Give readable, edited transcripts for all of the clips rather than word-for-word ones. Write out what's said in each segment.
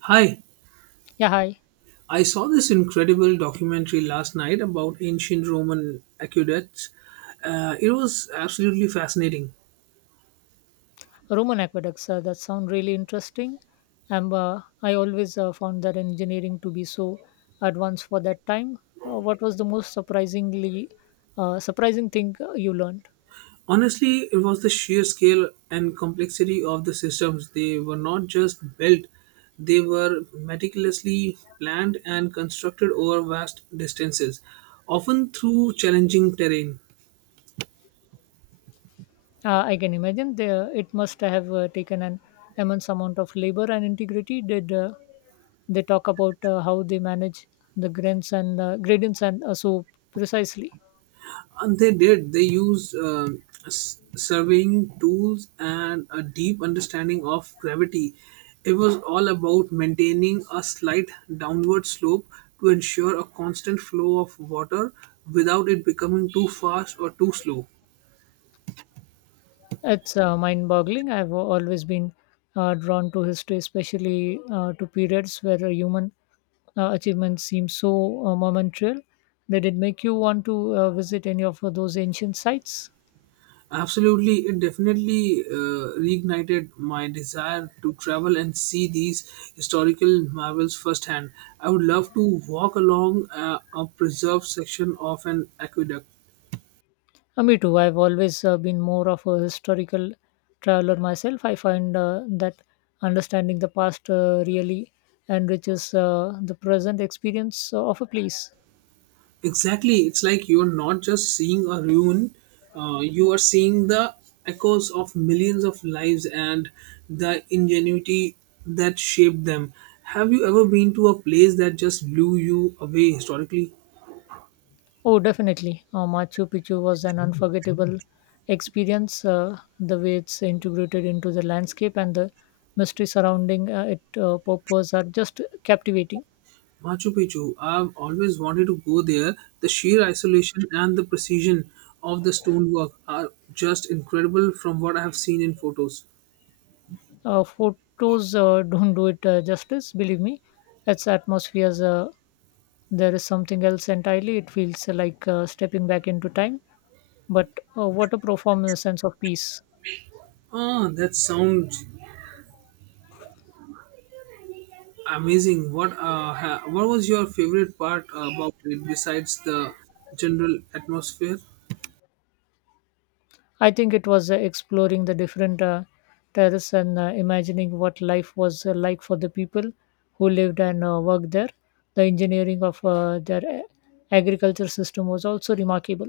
Hi, Yeah, hi. I saw this incredible documentary last night about ancient Roman aqueducts. It was absolutely fascinating. Roman aqueducts, that sound really interesting. And I always found that engineering to be so advanced for that time. What was the most surprising thing you learned? Honestly, it was the sheer scale and complexity of the systems. They were not just built, they were meticulously planned and constructed over vast distances, often through challenging terrain. I can imagine it must have taken an immense amount of labor and integrity. Did they talk about how they manage the grains and gradients and so precisely? And they did. They used surveying tools and a deep understanding of gravity. It was all about maintaining a slight downward slope to ensure a constant flow of water without it becoming too fast or too slow. It's mind-boggling. I've always been drawn to history, especially to periods where a human achievements seem so momentary. Did it make you want to visit any of those ancient sites? Absolutely, it definitely reignited my desire to travel and see these historical marvels firsthand. I would love to walk along a preserved section of an aqueduct. Me too. I've always been more of a historical traveler myself. I find that understanding the past really enriches the present experience of a place. Exactly. It's like you're not just seeing a ruin, you are seeing the echoes of millions of lives and the ingenuity that shaped them. Have you ever been to a place that just blew you away historically? Oh, definitely. Machu Picchu was an unforgettable experience. The way it's integrated into the landscape and the mystery surrounding it purpose are just captivating. Machu Picchu. I've always wanted to go there. The sheer isolation and the precision of the stonework are just incredible from what I have seen in photos. Photos don't do it justice, believe me. Its atmospheres, there is something else entirely. It feels like stepping back into time. But what a profound sense of peace. Ah, that sounds amazing. What what was your favorite part about it besides the general atmosphere? I think it was exploring the different terraces and imagining what life was like for the people who lived and worked there. The engineering of agriculture system was also remarkable.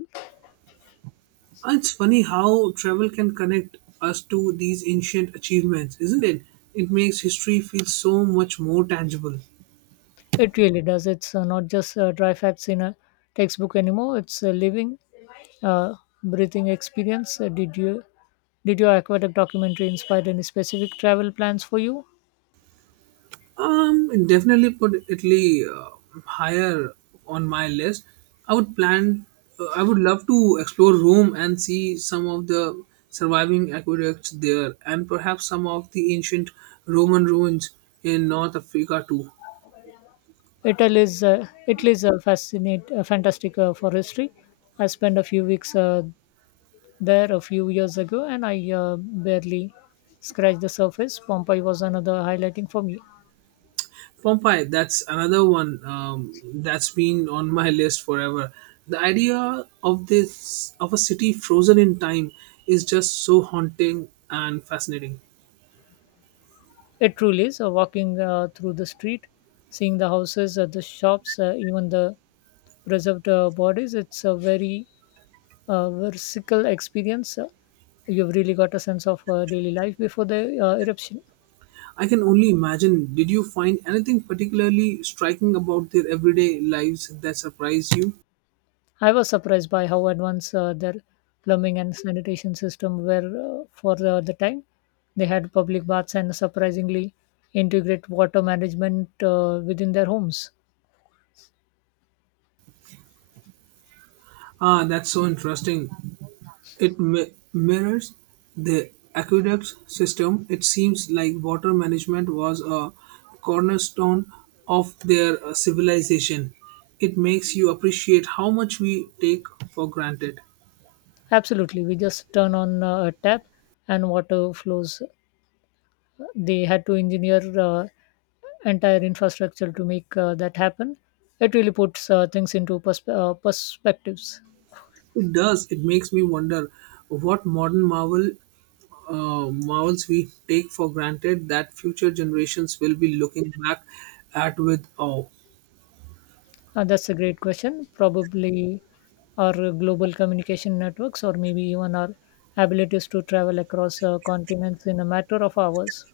It's funny how travel can connect us to these ancient achievements, isn't it? It makes history feel so much more tangible. It really does. It's not just dry facts in a textbook anymore. It's a living, uh, breathing experience. Did your aqueduct documentary inspire any specific travel plans for you? It definitely put Italy higher on my list. I would plan. I would love to explore Rome and see some of the surviving aqueducts there, and perhaps some of the ancient Roman ruins in North Africa too. Italy is a fantastic for history. I spent a few weeks there a few years ago, and I barely scratched the surface. Pompeii was another highlighting for me. Pompeii, that's another one that's been on my list forever. The idea of this of a city frozen in time is just so haunting and fascinating. It truly is. Walking through the street, seeing the houses, the shops, even the preserved bodies. It's a very versatile experience. You've really got a sense of daily life before the eruption. I can only imagine. Did you find anything particularly striking about their everyday lives that surprised you? I was surprised by how advanced their plumbing and sanitation system were for the time. They had public baths and surprisingly integrate water management within their homes. Ah, that's so interesting. It mirrors the aqueduct system. It seems like water management was a cornerstone of their civilization. It makes you appreciate how much we take for granted. Absolutely, we just turn on a tap and water flows. They had to engineer entire infrastructure to make that happen. It really puts things into perspectives. It does. It makes me wonder what modern marvel marvels we take for granted that future generations will be looking back at with awe. That's a great question. Probably our global communication networks, or maybe even our abilities to travel across continents in a matter of hours.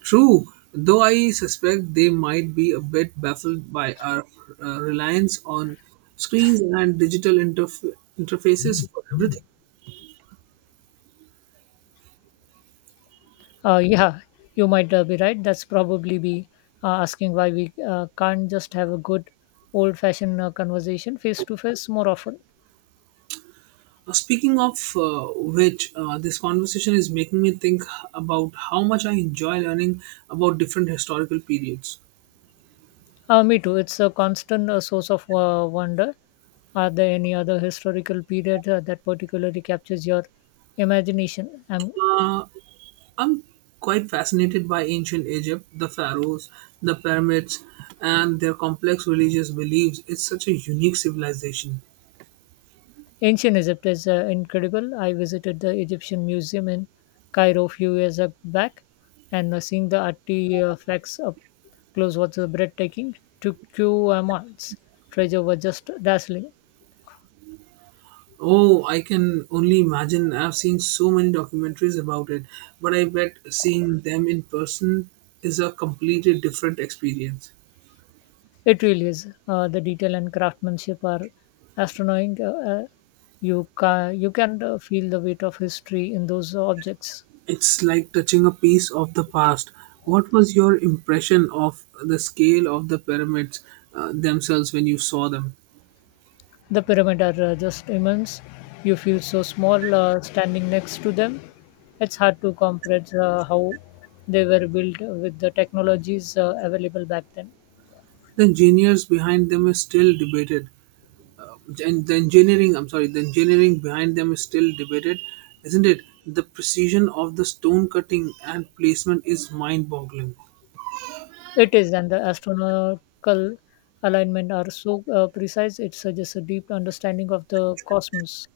True, though I suspect they might be a bit baffled by our reliance on screens and digital interfaces for everything. Yeah, you might be right. That's probably be asking why we can't just have a good old fashioned conversation face to face more often. Speaking of which, this conversation is making me think about how much I enjoy learning about different historical periods. Me too. It's a constant source of wonder. Are there any other historical period that particularly captures your imagination? I'm Uh, I'm quite fascinated by ancient Egypt, the pharaohs, the pyramids, and their complex religious beliefs. It's such a unique civilization. ancient Egypt is incredible. I visited the Egyptian Museum in Cairo a few back, and seeing the artifacts up close was breathtaking. Took you months. Treasure was just dazzling. Oh, I can only imagine. I've seen so many documentaries about it, but I bet seeing them in person is a completely different experience. It really is. The detail and craftsmanship are astonishing. You can feel the weight of history in those objects. It's like touching a piece of the past. What was your impression of the scale of the pyramids themselves when you saw them? The pyramids are just immense. You feel so small standing next to them. It's hard to comprehend how they were built with the technologies available back then. The engineers behind them is still debated, and the engineering behind them is still debated, isn't it? The precision of the stone cutting and placement is mind boggling. It is, and the astronomical alignment are so precise. It suggests a deep understanding of the cosmos.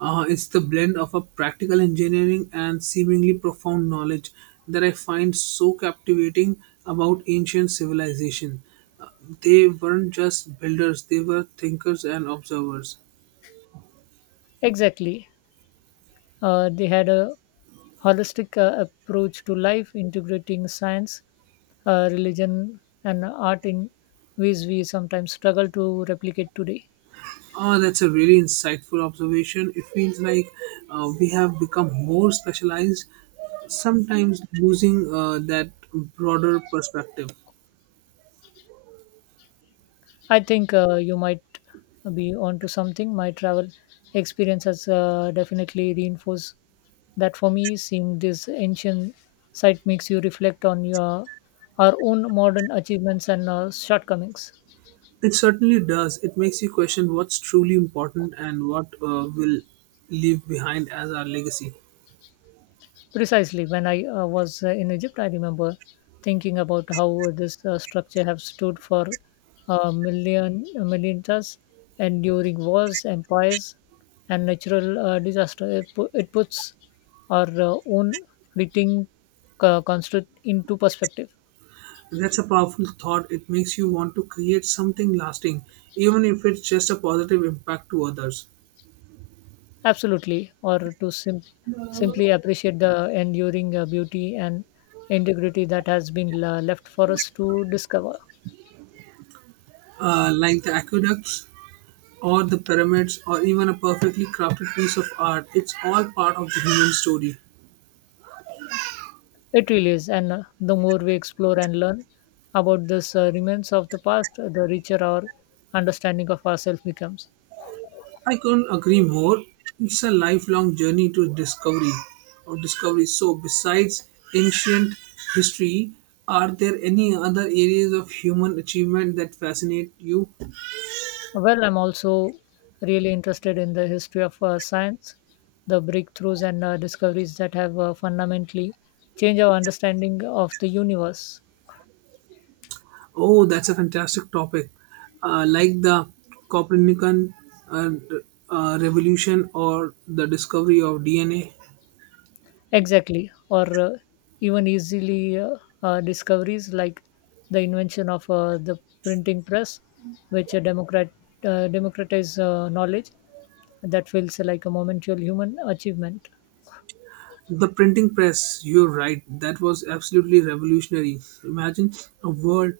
It's the blend of a practical engineering and seemingly profound knowledge that I find so captivating about ancient civilization. Uh, they weren't just builders, they were thinkers and observers. Exactly, they had a holistic approach to life, integrating science, religion, and art in ways we sometimes struggle to replicate today. Oh, that's a really insightful observation. It feels like we have become more specialized, sometimes losing that broader perspective. I think you might be onto something. My travel experience has definitely reinforced that for me. Seeing this ancient site makes you reflect on your our own modern achievements and shortcomings. It certainly does. It makes you question what's truly important and what will leave behind as our legacy. Precisely. When I was in Egypt, I remember thinking about how this structure have stood for million millennia, and during wars, empires, and natural disaster. It puts our own fleeting construct into perspective. That's a powerful thought. It makes you want to create something lasting, even if it's just a positive impact to others. Absolutely, or to simply appreciate the enduring beauty and integrity that has been left for us to discover. Like the aqueducts or the pyramids or even a perfectly crafted piece of art. It's all part of the human story. It really is, and the more we explore and learn about this remains of the past, the richer our understanding of ourselves becomes. I couldn't agree more. It's a lifelong journey to discovery or discovery. So besides ancient history, are there any other areas of human achievement that fascinate you? Well, I'm also really interested in the history of science, the breakthroughs and discoveries that have fundamentally changed our understanding of the universe. Oh, that's a fantastic topic. Like the Copernican uh, revolution or the discovery of DNA. Exactly, or even easily discoveries like the invention of the printing press, which democratize knowledge that feels like a momentary human achievement. The printing press, you're right, that was absolutely revolutionary. Imagine a world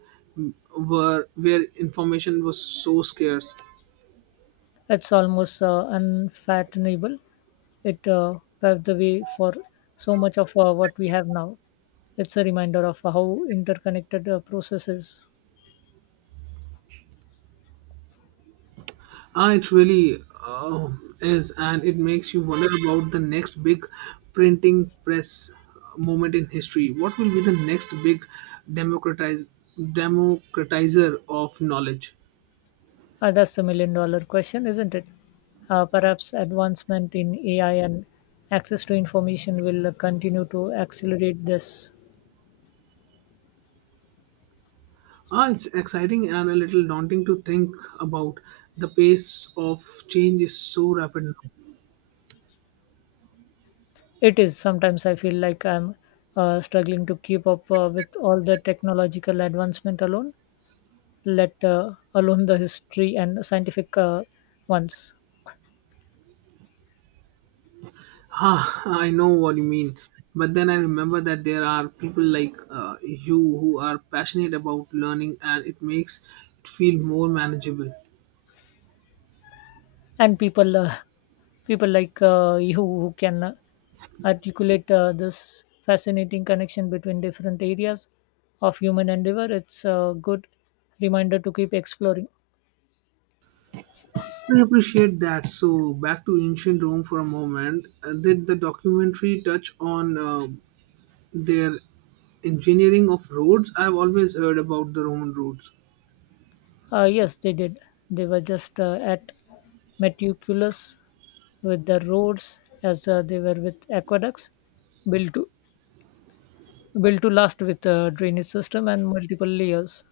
where information was so scarce. It's almost unfathomable. It paved the way for so much of what we have now. It's a reminder of how interconnected processes. Ah, it really uh, is, and it makes you wonder about the next big printing press moment in history. What will be the next big democratize, democratizer of knowledge? That's the million dollar question, isn't it? Perhaps advancement in AI and access to information will continue to accelerate this. Ah, it's exciting and a little daunting to think about. The pace of change is so rapid now. It is. Sometimes I feel like I'm struggling to keep up with all the technological advancement alone, let alone the history and scientific ones. Ah, I know what you mean. But then I remember that there are people like you who are passionate about learning, and it makes it feel more manageable. And people people like you who can articulate this fascinating connection between different areas of human endeavor. It's a good reminder to keep exploring. I appreciate that. So, back to ancient Rome for a moment. Did the documentary touch on their engineering of roads? I've always heard about the Roman roads. Yes they did. They were just at meticulous with the roads as they were with aqueducts. built to Built to last with a drainage system and multiple layers.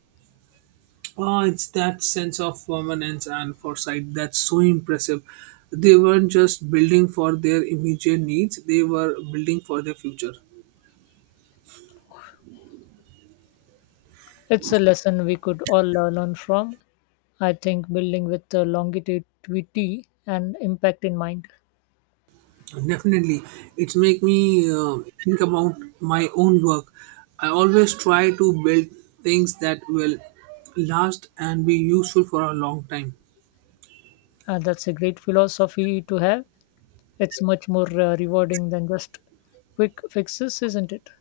Oh, it's that sense of permanence and foresight that's so impressive. They weren't just building for their immediate needs; they were building for their future. It's a lesson we could all learn from. I think building with longevity and impact in mind. Definitely, it make me think about my own work. I always try to build things that will last and be useful for a long time. That's a great philosophy to have. It's much more rewarding than just quick fixes, isn't it?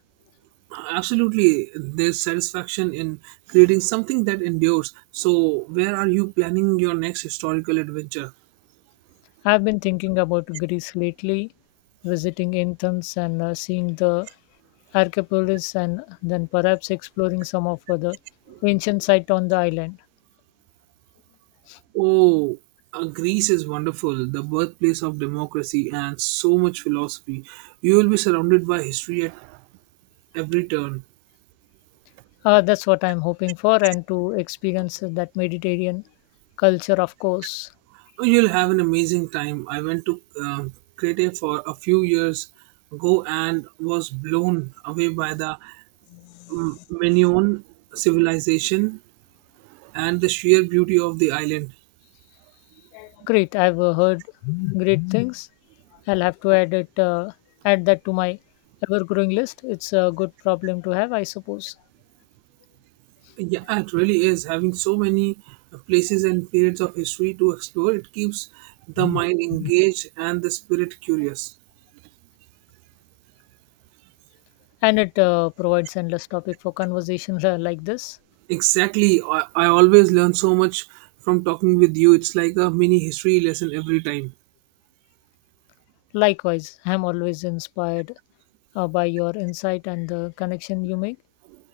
Absolutely, there's satisfaction in creating something that endures. So, where are you planning your next historical adventure? I've been thinking about Greece lately, visiting Athens and seeing the Archipolis, and then perhaps exploring some of the ancient site on the island. Oh, Greece is wonderful, the birthplace of democracy and so much philosophy. You will be surrounded by history at every turn. That's what I'm hoping for, and to experience that Mediterranean culture, of course. Oh, you'll have an amazing time. I went to Crete for a few years ago and was blown away by the Minoan civilization and the sheer beauty of the island. Great, I've heard great things. I'll have to add that to my ever-growing list. It's a good problem to have, I suppose, Yeah, it really is. Having so many places and periods of history to explore, it keeps the mind engaged and the spirit curious. and it provides endless topic for conversations like this. Exactly. I always learn so much from talking with you. It's like a mini history lesson every time. Likewise, I'm always inspired by your insight and the connection you make.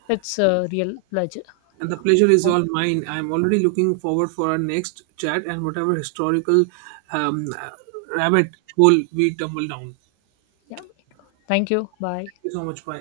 It's a real pleasure. And Yeah, the pleasure is Thank- all mine. I'm already looking forward for our next chat and whatever historical um, rabbit hole we tumble down. yeah. Thank you. Bye. Thank you so much. Bye.